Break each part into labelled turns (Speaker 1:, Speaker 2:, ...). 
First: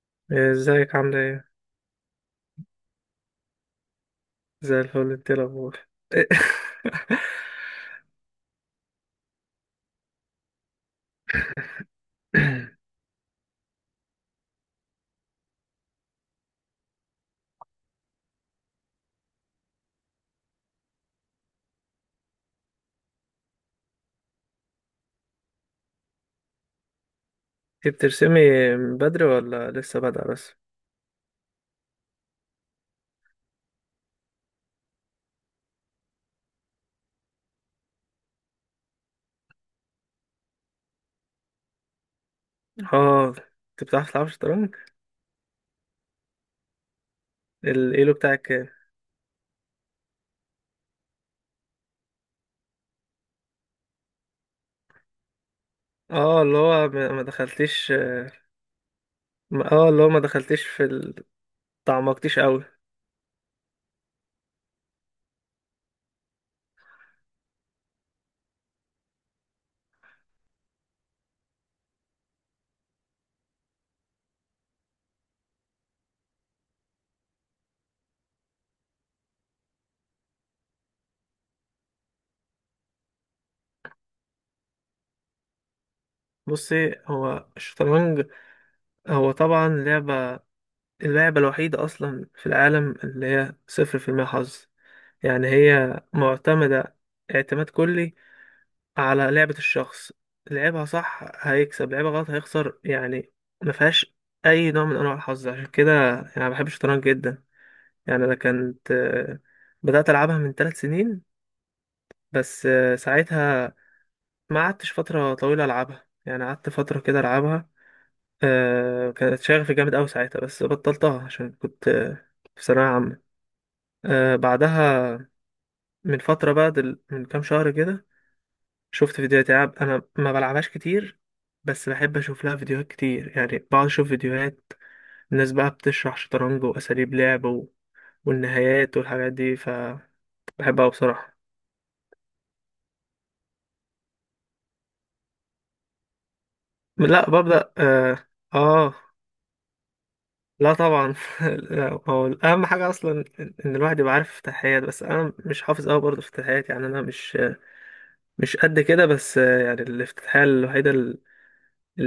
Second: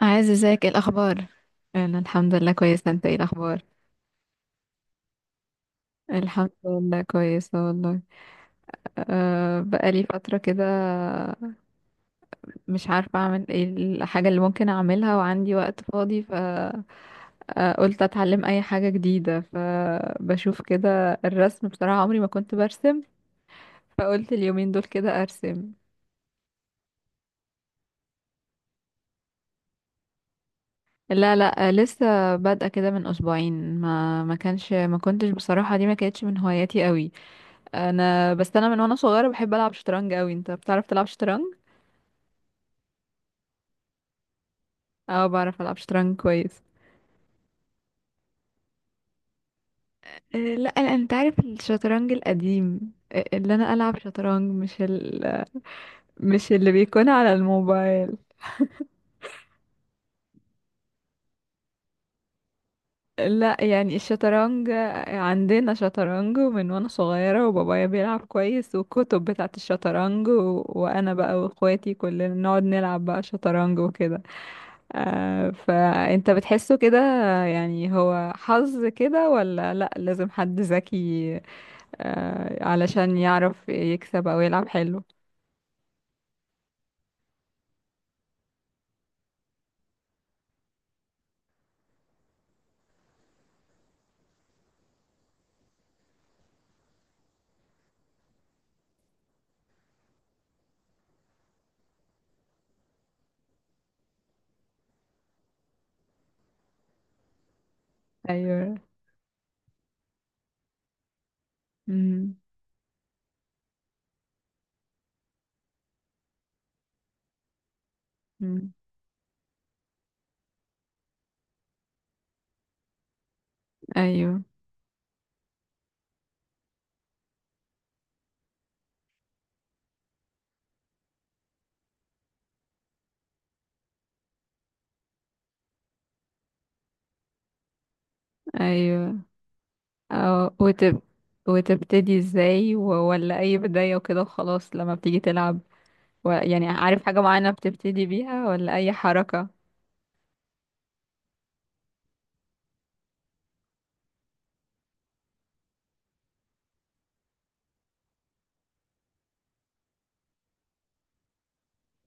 Speaker 1: عايز، ازيك؟ ايه
Speaker 2: ازيك، عاملة
Speaker 1: الاخبار؟
Speaker 2: ايه؟
Speaker 1: انا الحمد لله كويسه. انت ايه الاخبار؟
Speaker 2: زي الفل، انت ايه الأخبار؟ إيه؟
Speaker 1: الحمد لله كويسه والله. بقالي فتره كده، مش عارفه اعمل ايه، الحاجه اللي ممكن اعملها وعندي وقت فاضي، فقلت اتعلم اي حاجه جديده، فبشوف كده الرسم، بصراحه عمري ما كنت برسم، فقلت اليومين دول كده ارسم.
Speaker 2: انت بترسمي من بدري ولا لسه بادئة بس؟
Speaker 1: لا لا، لسه بادئه كده من اسبوعين، ما كنتش بصراحه، دي ما كانتش من هواياتي قوي. بس انا من وانا صغيره بحب العب شطرنج قوي. انت بتعرف تلعب شطرنج؟
Speaker 2: اه، انت بتعرف تلعب شطرنج؟
Speaker 1: اه بعرف العب شطرنج كويس.
Speaker 2: الايلو بتاعك كام؟
Speaker 1: لا أنا- انت عارف الشطرنج القديم، اللي انا العب شطرنج
Speaker 2: اه،
Speaker 1: مش
Speaker 2: اللي
Speaker 1: اللي
Speaker 2: هو
Speaker 1: بيكون
Speaker 2: ما
Speaker 1: على
Speaker 2: دخلتيش.
Speaker 1: الموبايل.
Speaker 2: اه، اللي هو ما دخلتيش تعمقتيش قوي.
Speaker 1: لا يعني الشطرنج، عندنا شطرنج من وانا صغيرة، وبابايا بيلعب كويس، والكتب بتاعت الشطرنج وانا بقى واخواتي كلنا نقعد نلعب بقى شطرنج وكده. فانت بتحسه كده يعني هو حظ كده، ولا لا، لازم حد ذكي علشان يعرف يكسب او يلعب حلو؟
Speaker 2: بصي، هو الشطرنج هو طبعا لعبة، اللعبة الوحيدة أصلا في العالم اللي هي صفر في المية حظ، يعني هي معتمدة اعتماد كلي على لعبة الشخص. لعبها صح هيكسب، لعبها غلط هيخسر يعني. ما فيهاش أي نوع من أنواع الحظ، عشان كده يعني أنا بحب الشطرنج جدا. يعني أنا
Speaker 1: ايوه.
Speaker 2: كنت بدأت ألعبها من ثلاث سنين،
Speaker 1: امم
Speaker 2: بس ساعتها ما قعدتش فترة طويلة ألعبها، يعني قعدت فترة كده ألعبها.
Speaker 1: أمم.
Speaker 2: كانت شغفي جامد أوي ساعتها، بس بطلتها عشان كنت في ثانوية عامة.
Speaker 1: ايوه
Speaker 2: بعدها من فترة بقى من كام شهر كده شفت فيديوهات العاب. انا ما بلعبهاش كتير، بس بحب اشوف لها فيديوهات كتير، يعني بقعد اشوف فيديوهات الناس بقى بتشرح شطرنج واساليب لعب والنهايات
Speaker 1: ايوه.
Speaker 2: والحاجات دي،
Speaker 1: أو
Speaker 2: فبحبها.
Speaker 1: وتب،
Speaker 2: بصراحة
Speaker 1: وتبتدي ازاي ولا اي بداية وكده وخلاص لما بتيجي تلعب، يعني عارف حاجة
Speaker 2: لا
Speaker 1: معينة
Speaker 2: ببدأ،
Speaker 1: بتبتدي بيها ولا اي
Speaker 2: اه،
Speaker 1: حركة؟
Speaker 2: لا طبعا. لا، هو اهم حاجة اصلا إن الواحد يبقى عارف افتتاحيات، بس انا مش حافظ قوي برضه افتتاحيات، يعني انا مش قد كده. بس يعني الافتتاحية الوحيدة اللي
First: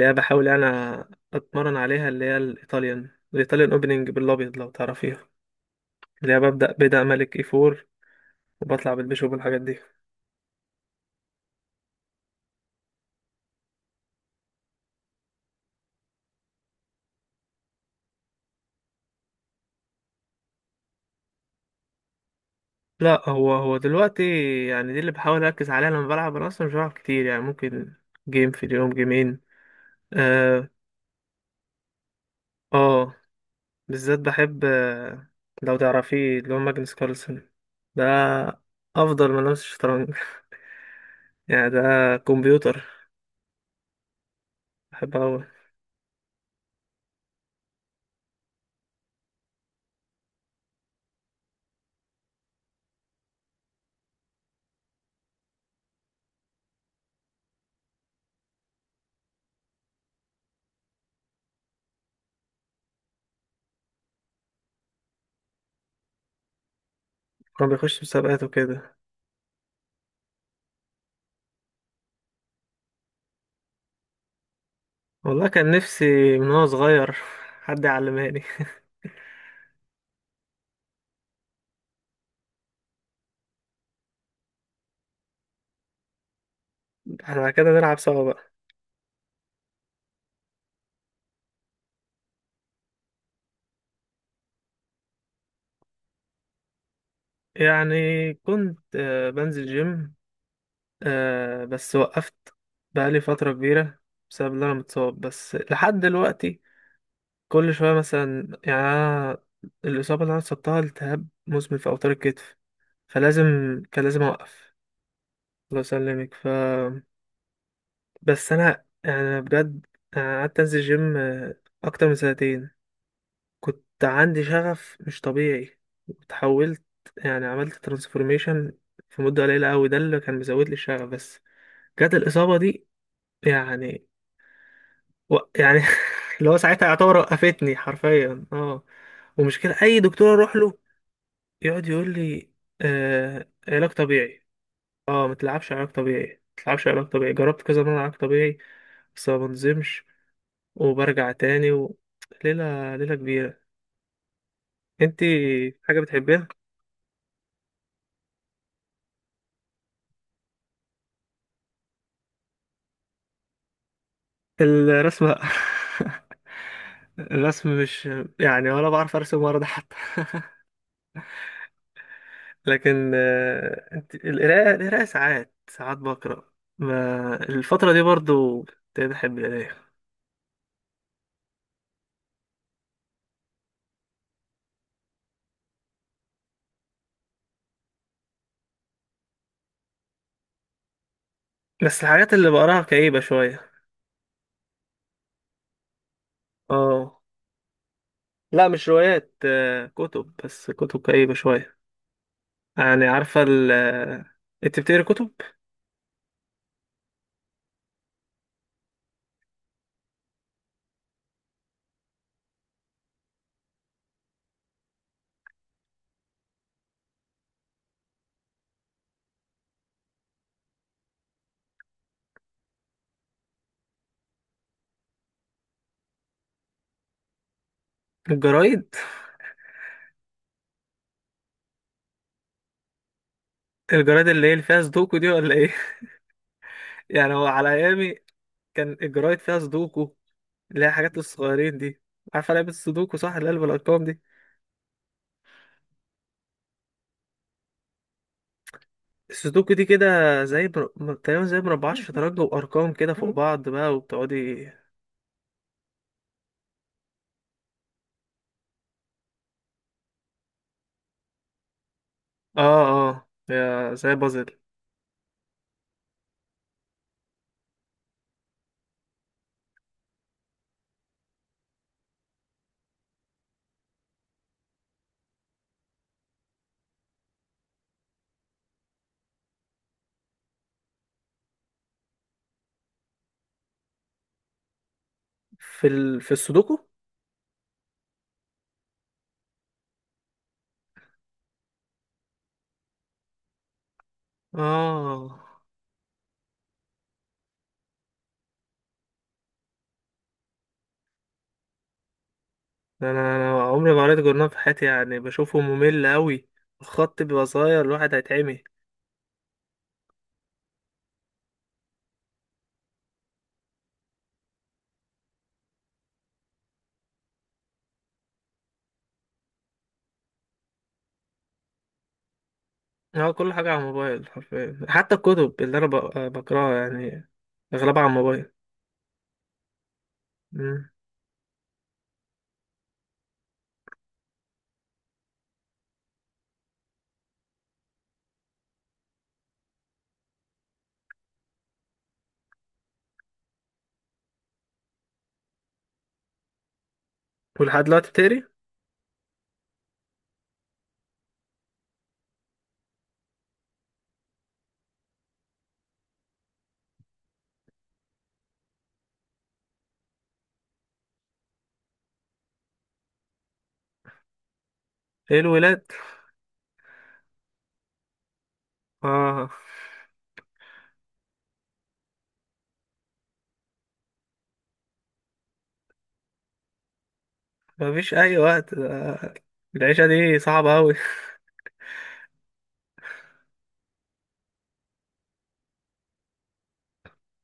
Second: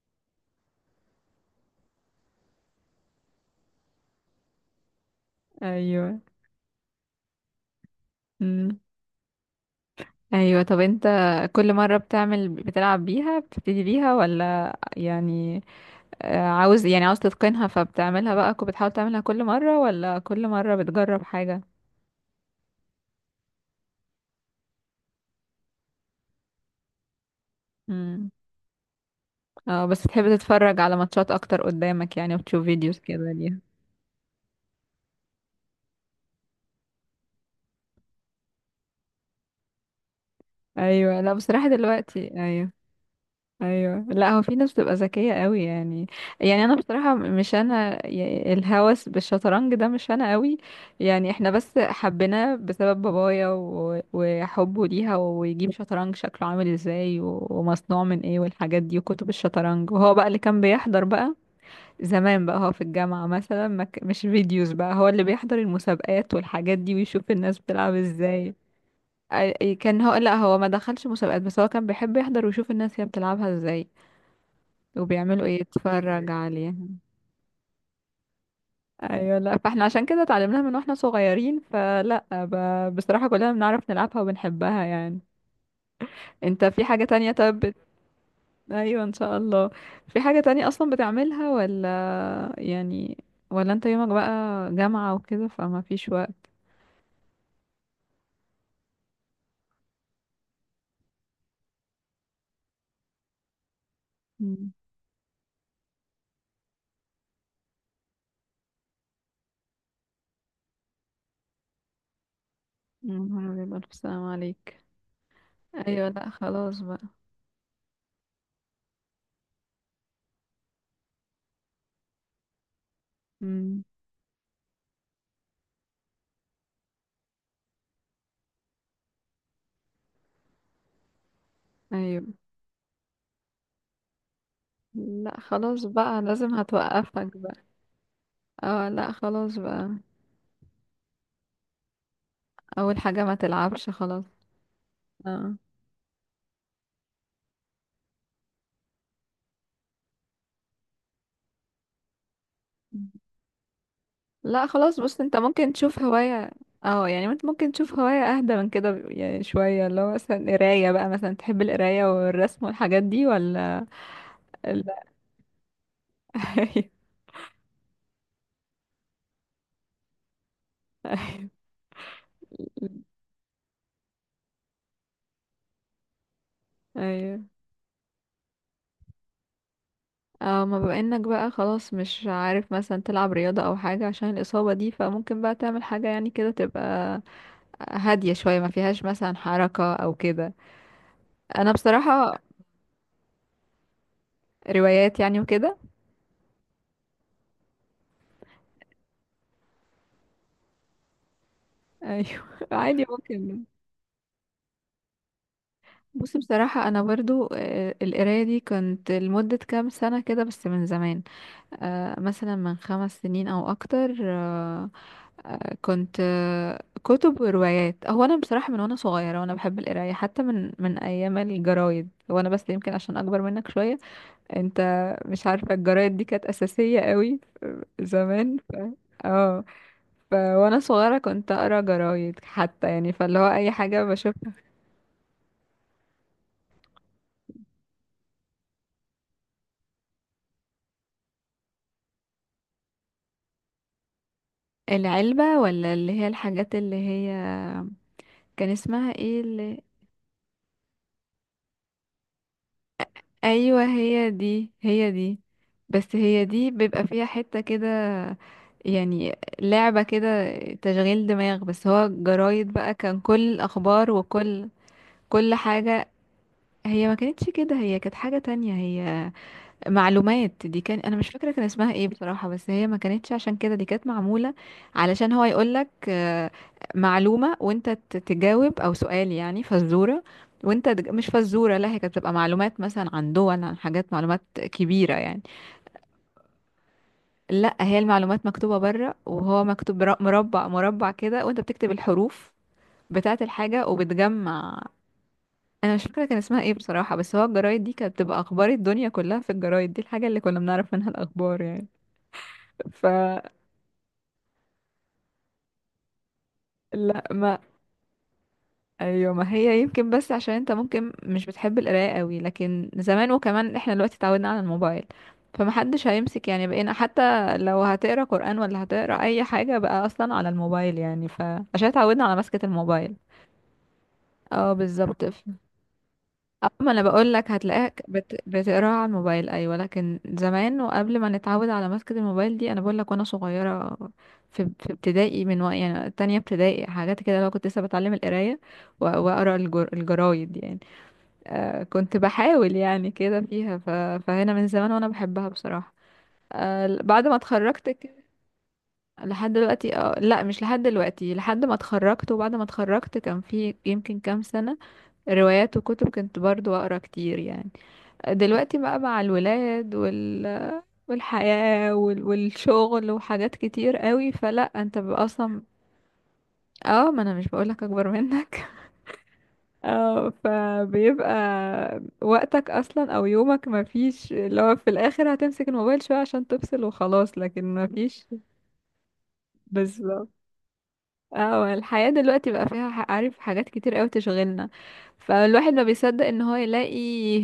Speaker 2: انا بحاول اتمرن عليها، اللي هي الايطاليان اوبننج بالابيض لو تعرفيها،
Speaker 1: ايوه.
Speaker 2: اللي هي ببدأ ملك اي فور
Speaker 1: امم
Speaker 2: وبطلع بالبيشوب والحاجات دي.
Speaker 1: ايوه. طب انت كل مرة بتعمل، بتلعب بيها، بتبتدي بيها ولا يعني عاوز يعني عاوز تتقنها، فبتعملها بقى بتحاول تعملها كل مرة، ولا كل مرة بتجرب حاجة؟
Speaker 2: لا، هو دلوقتي يعني دي اللي بحاول اركز عليها لما بلعب. انا اصلا مش بلعب كتير، يعني ممكن
Speaker 1: امم
Speaker 2: جيم في اليوم، جيمين.
Speaker 1: اه. بس بتحب
Speaker 2: اه,
Speaker 1: تتفرج على ماتشات اكتر قدامك يعني، وتشوف فيديوز
Speaker 2: آه
Speaker 1: كده ليها؟
Speaker 2: بالذات بحب، لو تعرفيه اللي هو ماجنس كارلسن، ده افضل من لمس الشطرنج.
Speaker 1: ايوه. لا بصراحة
Speaker 2: يعني ده
Speaker 1: دلوقتي ايوه.
Speaker 2: كمبيوتر،
Speaker 1: ايوه لا، هو في ناس بتبقى
Speaker 2: بحب
Speaker 1: ذكيه
Speaker 2: اوي.
Speaker 1: قوي يعني. يعني انا بصراحه مش انا الهوس بالشطرنج ده مش انا قوي. يعني احنا بس حبيناه بسبب بابايا وحبه ليها، ويجيب شطرنج شكله عامل ازاي ومصنوع من ايه والحاجات دي، وكتب الشطرنج، وهو بقى اللي كان بيحضر بقى زمان بقى. هو في الجامعه مثلا ما ك- مش فيديوز بقى، هو اللي بيحضر المسابقات والحاجات دي، ويشوف الناس
Speaker 2: كان
Speaker 1: بتلعب
Speaker 2: بيخش مسابقات
Speaker 1: ازاي.
Speaker 2: وكده؟
Speaker 1: كان هو، لا هو ما دخلش مسابقات، بس هو كان بيحب يحضر ويشوف الناس هي بتلعبها ازاي وبيعملوا
Speaker 2: والله
Speaker 1: ايه،
Speaker 2: كان نفسي
Speaker 1: اتفرج
Speaker 2: من وانا
Speaker 1: عليها.
Speaker 2: صغير حد يعلمهاني.
Speaker 1: ايوه لا، فاحنا عشان كده اتعلمناها من واحنا صغيرين، فلا بصراحة كلنا بنعرف نلعبها وبنحبها يعني. انت في حاجة تانية؟
Speaker 2: احنا
Speaker 1: طب
Speaker 2: كده نلعب سوا بقى.
Speaker 1: ايوه ان شاء الله. في حاجة تانية اصلا بتعملها ولا يعني، ولا انت يومك بقى جامعة وكده فما فيش وقت؟
Speaker 2: يعني كنت بنزل جيم، آه، بس وقفت بقالي فترة كبيرة بسبب إن
Speaker 1: مم.
Speaker 2: أنا متصاب بس لحد دلوقتي. كل شوية مثلا يعني أنا الإصابة اللي أنا اتصبتها التهاب مزمن في أوتار الكتف،
Speaker 1: يا
Speaker 2: فلازم
Speaker 1: نهار أبيض، ألف
Speaker 2: كان لازم
Speaker 1: سلام
Speaker 2: أوقف.
Speaker 1: عليك.
Speaker 2: الله
Speaker 1: أيوة لأ
Speaker 2: يسلمك.
Speaker 1: خلاص بقى.
Speaker 2: بس أنا يعني، أنا بجد أنا قعدت أنزل جيم أكتر من سنتين.
Speaker 1: مم.
Speaker 2: كنت عندي شغف مش طبيعي، اتحولت، يعني عملت ترانسفورميشن في مدة قليلة أوي، ده اللي كان مزود لي الشغف. بس جت
Speaker 1: أيوة
Speaker 2: الإصابة دي يعني.
Speaker 1: لأ
Speaker 2: يعني
Speaker 1: خلاص بقى،
Speaker 2: اللي
Speaker 1: لازم
Speaker 2: هو ساعتها يعتبر
Speaker 1: هتوقفك بقى.
Speaker 2: وقفتني حرفيا، اه.
Speaker 1: اه لأ خلاص
Speaker 2: ومشكلة
Speaker 1: بقى.
Speaker 2: اي دكتور اروح له يقعد يقول لي،
Speaker 1: أول حاجة ما تلعبش
Speaker 2: علاج
Speaker 1: خلاص.
Speaker 2: طبيعي. اه، ما
Speaker 1: اه.
Speaker 2: تلعبش علاج طبيعي، ما تلعبش علاج طبيعي. جربت كذا مرة علاج طبيعي بس ما بنزمش وبرجع تاني ليلة ليلة كبيرة.
Speaker 1: لا خلاص، بص
Speaker 2: انتي
Speaker 1: انت ممكن تشوف
Speaker 2: حاجة بتحبيها؟
Speaker 1: هواية. اه يعني انت ممكن تشوف هواية اهدى من كده يعني شوية، اللي هو مثلا قراية بقى، مثلا تحب القراية والرسم والحاجات دي، ولا لا؟
Speaker 2: الرسمة. الرسم مش، يعني ولا بعرف ارسم ولا ده حتى،
Speaker 1: ايوه
Speaker 2: لكن القراءة ساعات ساعات بقرأ. ما
Speaker 1: ايوه.
Speaker 2: الفترة دي برضو ابتديت أحب القراية،
Speaker 1: اه، ما بما انك بقى خلاص مش عارف مثلا تلعب رياضة او حاجة عشان الإصابة دي، فممكن بقى تعمل حاجة يعني كده تبقى هادية شوية، ما فيهاش مثلا حركة او كده. انا
Speaker 2: بس الحاجات
Speaker 1: بصراحة،
Speaker 2: اللي بقراها كئيبة شوية.
Speaker 1: روايات يعني وكده؟
Speaker 2: اه، لا مش روايات، كتب، بس كتب كئيبة شوية.
Speaker 1: ايوه. عادي
Speaker 2: يعني عارفة
Speaker 1: ممكن.
Speaker 2: ال آه، انت بتقري كتب؟
Speaker 1: بصي بصراحة أنا برضو، القراية دي كنت لمدة كام سنة كده بس من زمان، مثلا من خمس سنين أو أكتر، آه، كنت آه، كتب وروايات. هو أنا بصراحة من وأنا صغيرة وأنا بحب القراية، حتى من أيام الجرايد، وأنا بس يمكن عشان أكبر منك شوية. أنت مش عارفة الجرايد دي كانت أساسية قوي زمان
Speaker 2: الجرايد
Speaker 1: اه. ف وانا صغيره كنت اقرا جرايد حتى يعني، فاللي هو اي حاجه
Speaker 2: الجرايد اللي
Speaker 1: بشوفها.
Speaker 2: هي اللي فيها سودوكو دي ولا ايه؟ يعني هو على ايامي كان الجرايد فيها سودوكو، اللي هي حاجات الصغيرين دي. عارفة لعبة السودوكو صح، اللي قلب الأرقام دي؟
Speaker 1: العلبة، ولا اللي هي الحاجات اللي هي كان اسمها ايه
Speaker 2: السودوكو
Speaker 1: اللي؟
Speaker 2: دي كده زي تقريبا زي مربعات شطرنج وارقام كده فوق بعض
Speaker 1: ايوه
Speaker 2: بقى،
Speaker 1: هي
Speaker 2: وبتقعدي.
Speaker 1: دي هي دي، بس هي دي بيبقى فيها حتة كده يعني، لعبة كده تشغيل دماغ، بس هو جرايد بقى
Speaker 2: اه،
Speaker 1: كان
Speaker 2: اه،
Speaker 1: كل
Speaker 2: يا
Speaker 1: الأخبار
Speaker 2: زي بازل.
Speaker 1: وكل كل حاجة. هي ما كانتش كده، هي كانت حاجة تانية هي، معلومات. دي كان انا مش فاكره كان اسمها ايه بصراحه، بس هي ما كانتش عشان كده، دي كانت معموله علشان هو يقولك معلومه وانت تجاوب، او سؤال يعني، فزوره. وانت مش فزوره، لا هي كانت بتبقى معلومات مثلا عن دول عن حاجات، معلومات كبيره يعني.
Speaker 2: في السودوكو.
Speaker 1: لا هي المعلومات مكتوبه بره، وهو مكتوب مربع مربع كده، وانت بتكتب الحروف بتاعه الحاجه وبتجمع.
Speaker 2: اه.
Speaker 1: انا مش فاكره كان اسمها ايه بصراحه، بس هو الجرايد دي كانت بتبقى اخبار الدنيا كلها في الجرايد دي، الحاجه اللي كنا بنعرف منها الاخبار يعني،
Speaker 2: ده انا
Speaker 1: فلا.
Speaker 2: انا عمري ما قريت جورنال في حياتي، يعني بشوفه ممل قوي، الخط بيبقى
Speaker 1: ما
Speaker 2: صغير، الواحد هيتعمي.
Speaker 1: ايوه، ما هي يمكن، بس عشان انت ممكن مش بتحب القرايه قوي، لكن زمان وكمان احنا دلوقتي اتعودنا على الموبايل، فمحدش هيمسك يعني، بقينا حتى لو هتقرا قرآن ولا هتقرا اي حاجه بقى اصلا على الموبايل يعني، فعشان اتعودنا على مسكة الموبايل.
Speaker 2: اه، كل حاجه على الموبايل
Speaker 1: اه
Speaker 2: حرفيا، حتى
Speaker 1: بالظبط.
Speaker 2: الكتب اللي انا
Speaker 1: اه
Speaker 2: بقراها
Speaker 1: ما انا
Speaker 2: يعني،
Speaker 1: بقول لك،
Speaker 2: اغلبها على الموبايل.
Speaker 1: بتقراها على الموبايل ايوه، لكن زمان
Speaker 2: مم.
Speaker 1: وقبل ما نتعود على مسكة الموبايل دي، انا بقول لك وانا صغيره في ابتدائي، من وقت يعني تانية ابتدائي حاجات كده، لو كنت لسه بتعلم القرايه واقرا الجرايد يعني، كنت بحاول يعني كده فيها فهنا من زمان وانا بحبها بصراحه. بعد ما
Speaker 2: ولحد
Speaker 1: اتخرجت
Speaker 2: دلوقتي
Speaker 1: كده.
Speaker 2: بتقري؟
Speaker 1: لحد دلوقتي؟ اه لا، مش لحد دلوقتي، لحد ما اتخرجت، وبعد ما اتخرجت كان في يمكن كام سنه روايات وكتب كنت برضو اقرا كتير يعني. دلوقتي بقى مع الولاد وال والحياة والشغل وحاجات كتير قوي، فلا انت بيبقى
Speaker 2: ايه
Speaker 1: اصلا.
Speaker 2: الولاد؟
Speaker 1: اه ما انا مش بقولك اكبر منك.
Speaker 2: اه.
Speaker 1: اه فبيبقى وقتك اصلا او يومك ما فيش، اللي هو في الاخر هتمسك الموبايل شوية عشان تفصل وخلاص، لكن ما
Speaker 2: مفيش
Speaker 1: فيش.
Speaker 2: اي وقت،
Speaker 1: بس.
Speaker 2: العيشه دي صعبه قوي.
Speaker 1: اه الحياة دلوقتي بقى فيها عارف حاجات كتير قوي تشغلنا، فالواحد ما بيصدق ان هو يلاقي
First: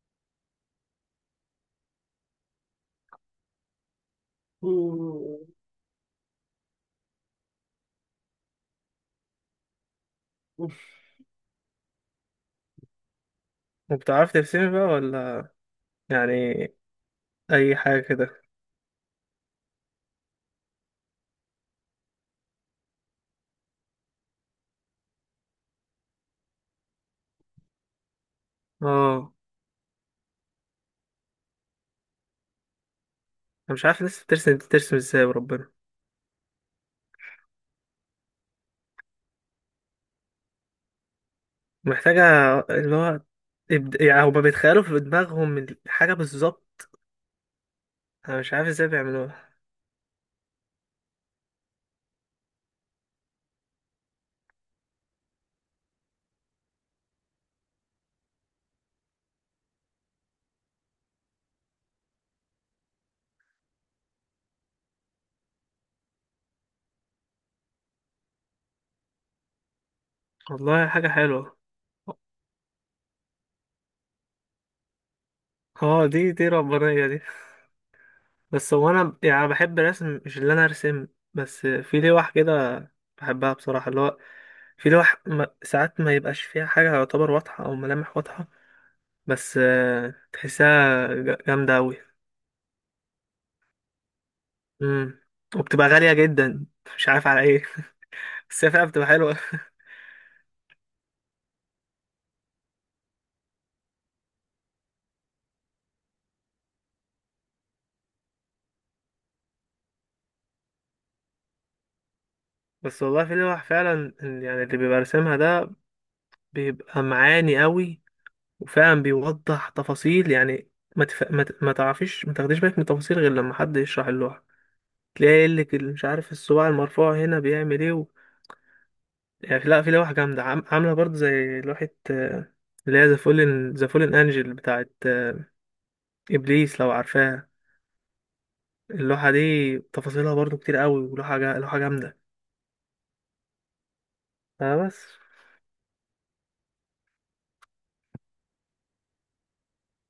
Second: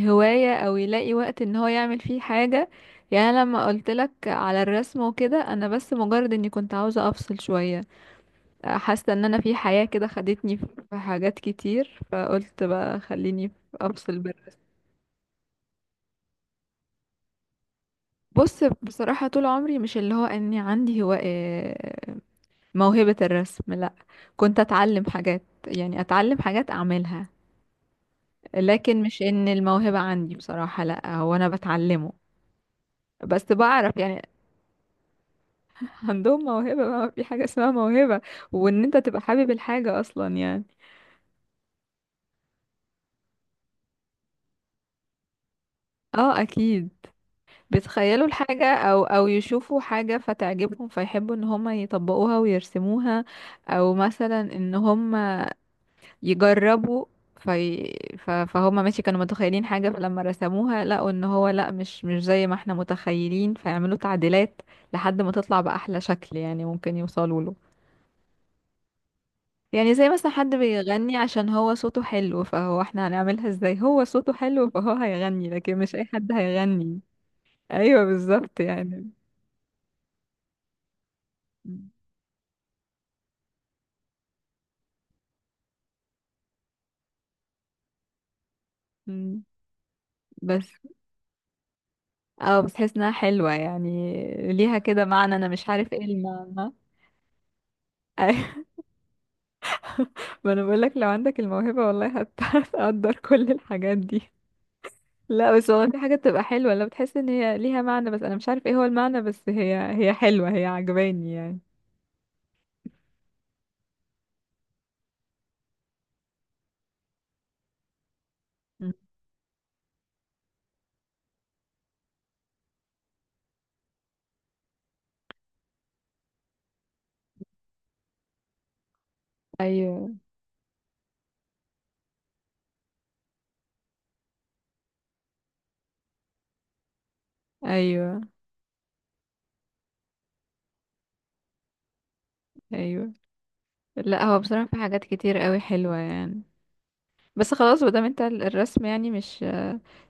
Speaker 1: هواية، او يلاقي وقت ان هو يعمل فيه حاجة يعني. أنا لما قلت لك على الرسم وكده، انا بس مجرد اني كنت عاوزة افصل شوية، حاسة ان انا في حياة كده خدتني في حاجات كتير، فقلت بقى خليني افصل
Speaker 2: وبتعرف
Speaker 1: بالرسم.
Speaker 2: ترسمي بقى ولا، يعني اي حاجه كده؟
Speaker 1: بص بصراحة طول عمري مش اللي هو اني عندي هو موهبة الرسم لا، كنت اتعلم حاجات يعني، اتعلم حاجات اعملها، لكن مش
Speaker 2: اه،
Speaker 1: ان الموهبة عندي بصراحة، لا هو انا بتعلمه بس
Speaker 2: انا مش
Speaker 1: بعرف
Speaker 2: عارف
Speaker 1: يعني.
Speaker 2: لسه بترسم، ازاي وربنا.
Speaker 1: عندهم موهبة بقى، ما في حاجة اسمها موهبة، وان انت تبقى حابب الحاجة اصلا يعني.
Speaker 2: محتاجه اللي هو، يعني هما بيتخيلوا في دماغهم الحاجه
Speaker 1: اه
Speaker 2: بالظبط.
Speaker 1: اكيد، بيتخيلوا
Speaker 2: انا مش عارف
Speaker 1: الحاجة،
Speaker 2: ازاي
Speaker 1: او او
Speaker 2: بيعملوها.
Speaker 1: يشوفوا حاجة فتعجبهم، فيحبوا ان هم يطبقوها ويرسموها. او مثلا ان هم يجربوا في فهم ماشي، كانوا متخيلين حاجة، فلما رسموها لقوا ان هو لا مش زي ما احنا متخيلين، فيعملوا تعديلات لحد ما تطلع بأحلى شكل يعني ممكن يوصلوا له. يعني زي مثلا حد
Speaker 2: والله حاجه
Speaker 1: بيغني عشان
Speaker 2: حلوه،
Speaker 1: هو صوته حلو، فهو احنا هنعملها ازاي، هو صوته حلو فهو هيغني، لكن
Speaker 2: اه،
Speaker 1: مش اي
Speaker 2: دي
Speaker 1: حد
Speaker 2: دي
Speaker 1: هيغني.
Speaker 2: ربانيه دي.
Speaker 1: ايوه بالظبط
Speaker 2: بس هو
Speaker 1: يعني.
Speaker 2: انا يعني بحب الرسم، مش اللي انا ارسم، بس في لوح كده بحبها بصراحه، اللي هو في لوح، ساعات ما يبقاش فيها حاجه يعتبر واضحه او ملامح واضحه،
Speaker 1: مم.
Speaker 2: بس
Speaker 1: بس
Speaker 2: تحسها جامدة أوي.
Speaker 1: اه، بس حاسس انها حلوة يعني، ليها كده
Speaker 2: مم.
Speaker 1: معنى انا مش
Speaker 2: وبتبقى
Speaker 1: عارف ايه
Speaker 2: غالية جدا،
Speaker 1: المعنى.
Speaker 2: مش عارف على ايه. بس هي فعلا بتبقى حلوة.
Speaker 1: ما انا بقول لك لو عندك الموهبة والله هتقدر كل الحاجات دي. لا بس والله في حاجة بتبقى حلوة لو بتحس ان هي ليها معنى، بس انا مش عارف ايه هو المعنى، بس هي هي حلوة، هي عجباني يعني.
Speaker 2: بس والله في لوح فعلا، يعني اللي بيبقى راسمها ده بيبقى معاني أوي
Speaker 1: مم.
Speaker 2: وفعلا بيوضح تفاصيل، يعني ما تعرفيش، ما تاخديش بالك من التفاصيل غير لما حد يشرح اللوحة. تلاقي يقول لك، مش عارف الصباع المرفوع هنا بيعمل ايه يعني لا، في لوح
Speaker 1: ايوه
Speaker 2: جامدة عاملة برضه زي لوحة، اللي هي ذا فولن انجل بتاعت ابليس لو عارفاها.
Speaker 1: ايوه.
Speaker 2: اللوحة دي تفاصيلها برضو كتير قوي، لوحة جامدة.
Speaker 1: ايوه ايوه. لا هو بصراحة
Speaker 2: آه،
Speaker 1: في حاجات
Speaker 2: بس
Speaker 1: كتير قوي حلوة يعني. بس خلاص مادام انت الرسم يعني مش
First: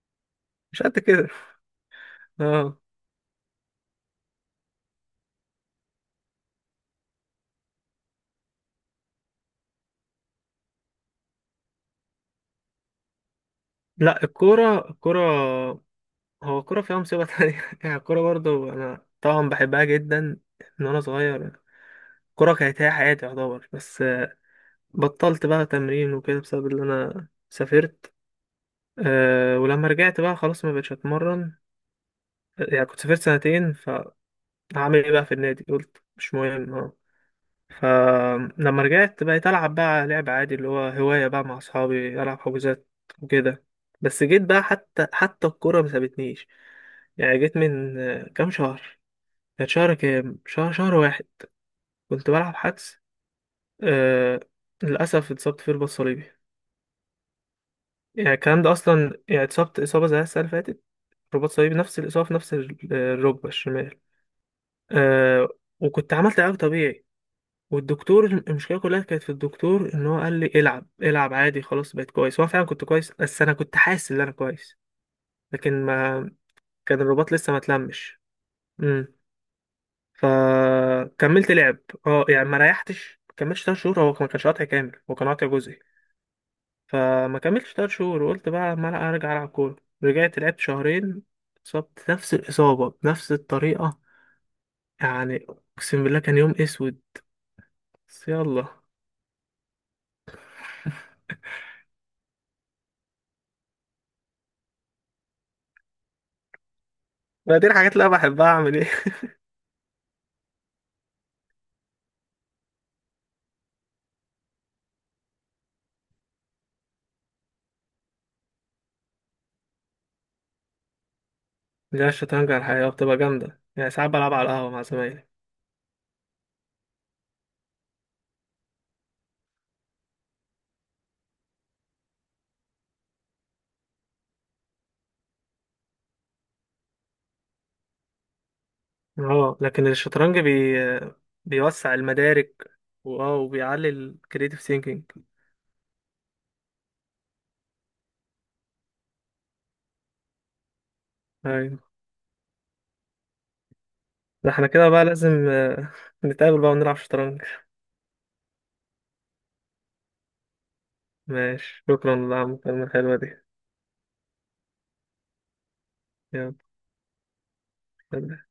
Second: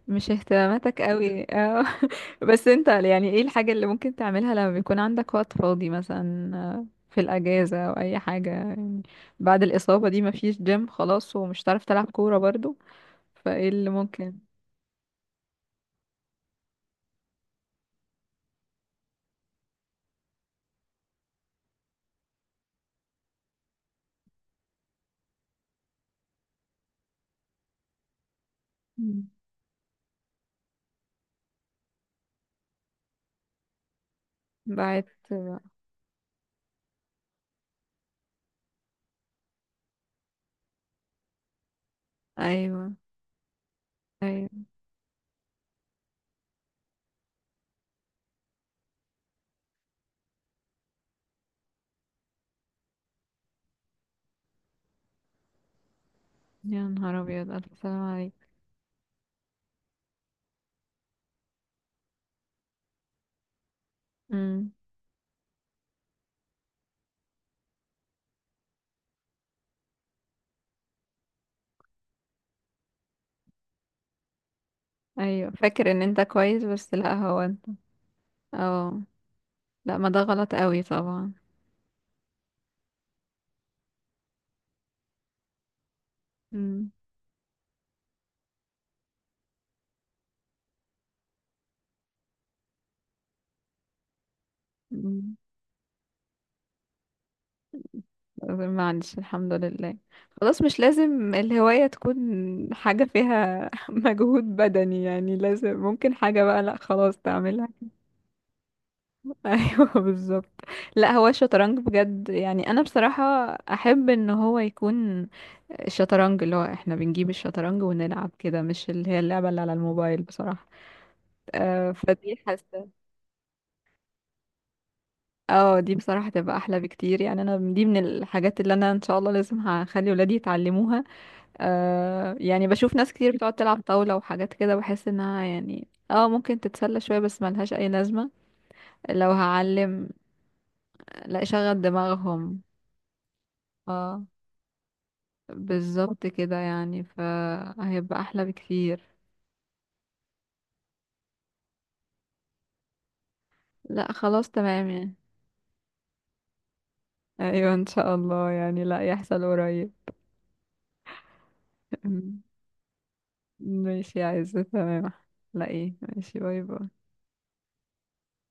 Speaker 1: مش
Speaker 2: مش قد
Speaker 1: اهتماماتك
Speaker 2: كده.
Speaker 1: قوي، اه. بس
Speaker 2: اه،
Speaker 1: انت يعني ايه الحاجة اللي ممكن تعملها لما بيكون عندك وقت فاضي مثلا، في الأجازة أو أي حاجة يعني؟ بعد الإصابة دي مفيش جيم خلاص، ومش هتعرف تلعب كورة برضو، فايه اللي
Speaker 2: لا،
Speaker 1: ممكن؟
Speaker 2: الكورة هو الكورة فيها مصيبة تانية. يعني الكورة برضو أنا طبعا بحبها جدا من وأنا صغير. الكورة كانت هي حياتي يعتبر، بس بطلت بقى تمرين وكده بسبب إن أنا سافرت.
Speaker 1: مم.
Speaker 2: أه، ولما رجعت بقى خلاص ما بقتش أتمرن، يعني كنت سافرت سنتين، فهعمل
Speaker 1: بعد.
Speaker 2: إيه بقى في النادي؟ قلت مش مهم، آه. فلما رجعت بقيت ألعب بقى لعب عادي، اللي هو هواية بقى، مع أصحابي ألعب حجوزات
Speaker 1: أيوه
Speaker 2: وكده. بس جيت
Speaker 1: أيوه.
Speaker 2: بقى، حتى الكورة ما سابتنيش، يعني جيت من كام شهر، كانت شهر، كام شهر، شهر واحد كنت بلعب حدس، آه، للأسف اتصبت فيه رباط صليبي.
Speaker 1: يا نهار أبيض، ألف سلام عليك.
Speaker 2: يعني الكلام ده أصلا، يعني اتصبت إصابة زي السنة اللي فاتت، رباط صليبي، نفس الإصابة في نفس الركبة الشمال.
Speaker 1: مم.
Speaker 2: آه، وكنت عملت علاج طبيعي، والدكتور، المشكله كلها كانت في الدكتور ان هو قال لي العب، العب عادي، خلاص بقيت كويس. هو فعلا كنت كويس، بس انا كنت حاسس ان انا كويس،
Speaker 1: أيوه
Speaker 2: لكن
Speaker 1: فاكر إن أنت
Speaker 2: ما
Speaker 1: كويس، بس
Speaker 2: كان
Speaker 1: لأ
Speaker 2: الرباط
Speaker 1: هو
Speaker 2: لسه ما
Speaker 1: أنت.
Speaker 2: اتلمش.
Speaker 1: اه.
Speaker 2: امم.
Speaker 1: لأ ما ده غلط قوي طبعا.
Speaker 2: فكملت لعب، اه، يعني ما ريحتش، ما كملتش 3 شهور، هو ما كانش قاطع كامل، هو كان قاطع جزئي.
Speaker 1: مم.
Speaker 2: فما كملتش 3 شهور وقلت بقى ما لا ارجع العب كوره. رجعت لعبت شهرين، اتصبت نفس الاصابه بنفس الطريقه،
Speaker 1: مم.
Speaker 2: يعني اقسم بالله كان يوم اسود، بس يلا.
Speaker 1: ما عنديش، الحمد لله. خلاص مش لازم الهواية تكون حاجة فيها مجهود بدني يعني، لازم ممكن حاجة بقى، لا خلاص
Speaker 2: ما دي
Speaker 1: تعملها.
Speaker 2: الحاجات اللي انا بحبها، اعمل إيه؟
Speaker 1: ايوه بالظبط. لا هو الشطرنج بجد يعني انا بصراحة احب ان هو يكون الشطرنج اللي هو احنا بنجيب الشطرنج ونلعب كده، مش اللي هي اللعبة اللي على الموبايل بصراحة،
Speaker 2: لا،
Speaker 1: فدي
Speaker 2: الشطرنج على
Speaker 1: حاسة.
Speaker 2: الحقيقة بتبقى جامدة، يعني ساعات بلعب على القهوة مع زمايلي.
Speaker 1: اه دي بصراحة تبقى احلى بكتير يعني، انا دي من الحاجات اللي انا ان شاء الله لازم هخلي ولادي يتعلموها، يعني بشوف ناس كتير بتقعد تلعب طاولة وحاجات كده، بحس انها يعني اه ممكن تتسلى شوية بس ملهاش اي لازمة. لو
Speaker 2: اه، لكن
Speaker 1: هعلم،
Speaker 2: الشطرنج
Speaker 1: لا شغل
Speaker 2: بيوسع
Speaker 1: دماغهم.
Speaker 2: المدارك، واه وبيعلي
Speaker 1: اه
Speaker 2: الكريتيف ثينكينج.
Speaker 1: بالظبط كده يعني، فهيبقى احلى بكتير.
Speaker 2: ايوه.
Speaker 1: لا خلاص
Speaker 2: ده احنا
Speaker 1: تمام
Speaker 2: كده بقى
Speaker 1: يعني.
Speaker 2: لازم نتقابل بقى ونلعب شطرنج.
Speaker 1: ايوه ان شاء الله يعني، لا يحصل قريب.
Speaker 2: ماشي، شكرا على المكالمة الحلوة دي.
Speaker 1: ماشي يا عزة، تمام. لا ايه، ماشي،
Speaker 2: يلا،
Speaker 1: باي باي.
Speaker 2: سلام.